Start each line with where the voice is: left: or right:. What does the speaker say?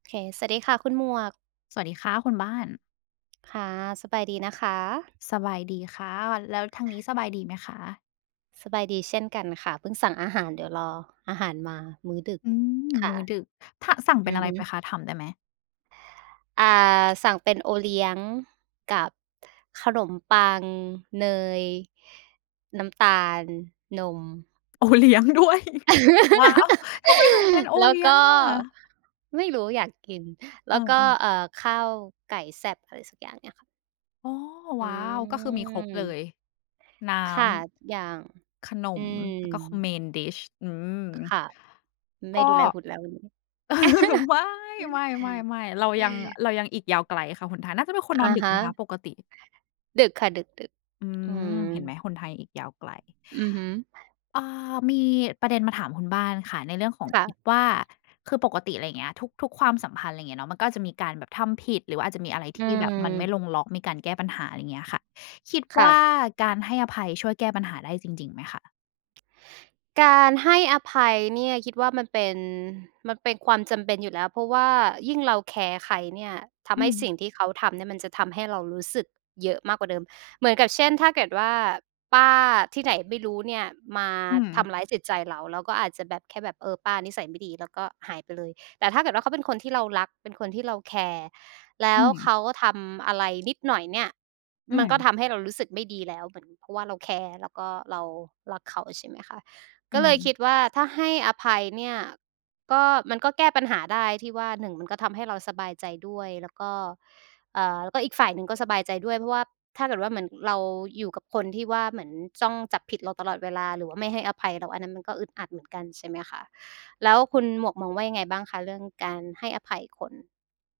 right: เค สวัสดีค่ะคุณหมวก
left: สวัสดีค่ะคุณบ้าน
right: ค่ะ สบายดีนะคะ?
left: สบายดีค่ะ แล้วทางนี้สบายดีไหมคะ?
right: สบายดีเช่นกันค่ะ เพิ่งสั่งอาหาร เดี๋ยวรออาหารมามื้อดึก
left: อืม
right: ค
left: ม
right: ่ะ
left: ื้อดึก ท สั่งเป
right: อ
left: ็
right: ื
left: น
right: อ
left: อะไร
right: ฮ
left: ไป
right: ึ
left: คะ? ถามได้ไหม?
right: อ่า สั่งเป็นโอเลี้ยงกับขนมปัง เนย น้ำตาล นม
left: โอเลี้ยงด้วย ว้าว ทำไมถึงเป็นโอ
right: แล้
left: เ
right: ว
left: ลี้
right: ก
left: ยง
right: ็
left: อะ?
right: ไม่รู้อยากกิน แ
left: อ
right: ล้วก็
left: า ๆ
right: เอ่อ ข้าวไก่แซ่บ อะไรสักอย่างเนี่ยค่ะ
left: อ๋อ
right: อ
left: ว้าว ก็คือมีครบเล
right: ืม
left: ย น้
right: ค่ะ อย่าง
left: ำ ขน
right: อื
left: ม
right: ม
left: แล้วก็คอม Main Dish อืม
right: ค่ะ ไม
left: ก
right: ่
left: ็
right: ดูแลหุ่นแล้ววันนี้
left: ไม่ ๆ ๆ ๆ เรายัง เรายังอีกยาวไกลค่ะหนทาง น่าจะเป็นคนน
right: อ
left: อ
right: ะ
left: นดึ
right: ฮ
left: กไหมค
right: ะ
left: ะปกติ?
right: ดึกค่ะ ดึก
left: อื
right: ๆ อือ
left: ม เห็นไหมหนทางอีกยาวไกล
right: อือฮึ
left: เอ่อ มีประเด็นมาถามคุณบ้านค่ะ ในเรื่องของ
right: ค่ะ
left: อิดว่า คือปกติอะไรอย่างเงี้ย ทุก ทุกความสัมพันธ์อะไ รอย่างเงี้ยเนาะ มันก็จะอาจจะมีการแบบทำผิด หรือว่าอาจจะมีอะไรท
right: อื
left: ี่แบบมันไม่
right: ม
left: ลงล็อก มีการแก้ปัญหา ไรเงี้ยค่ะ คิด
right: ค
left: ว
right: ่
left: ่า
right: ะ
left: การให้อภัยช่วยแก้ปัญหาได้จริง ๆ ไหมคะ?
right: การให้อภัยเนี่ยคิดว่า มันเป็น มันเป็นความจำเป็นอยู่แล้ว เพราะว่ายิ่งเราแคร์ใครเนี่ย ท
left: อ
right: ำ
left: ื
right: ให้
left: ม
right: สิ่งที่เขาทำเนี่ยมันจะทำให้เรารู้สึกเยอะมากกว่าเดิม เหมือนกับเช่น ถ้าเกิดว่าป้าที่ไหนไม่รู้เนี่ย มา
left: อื
right: ท
left: ม
right: ำร้ายจิตใจเรา เราก็อาจจะแบบ แค่แบบ เออ ป้านิสัยไม่ดี แล้วก็หายไปเลย แต่ถ้าเกิดว่าเขาเป็นคนที่เรารัก เป็นคนที่เราแคร์ แล้
left: อื
right: วเข
left: ม
right: าทำอะไรนิดหน่อยเนี่ย
left: อื
right: มันก็
left: ม
right: ทำให้เรารู้สึกไม่ดีแล้วเหมือน เพราะว่าเราแคร์ แล้วก็เรารักเขา ใช่ไหมคะ?
left: อื
right: ก็เลยค
left: ม
right: ิดว่าถ้าให้อภัยเนี่ย ก็ มันก็แก้ปัญหาได้ที่ว่า 1 มันก็ทำให้เราสบายใจด้วย แล้วก็ เอ่อ แล้วก็อีกฝ่ายหนึ่งก็สบายใจด้วย เพราะว่าถ้าเกิดว่า เหมือนเราอยู่กับคนที่ว่า เหมือนจ้องจับผิดเราตลอดเวลา หรือว่าไม่ให้อภัยเรา อันนั้นมันก็อึดอัดเหมือนกัน ใช่ไหมคะ? แล้วคุณหมวกมองว่ายังไงบ้างคะเรื่องการให้อภัยคน?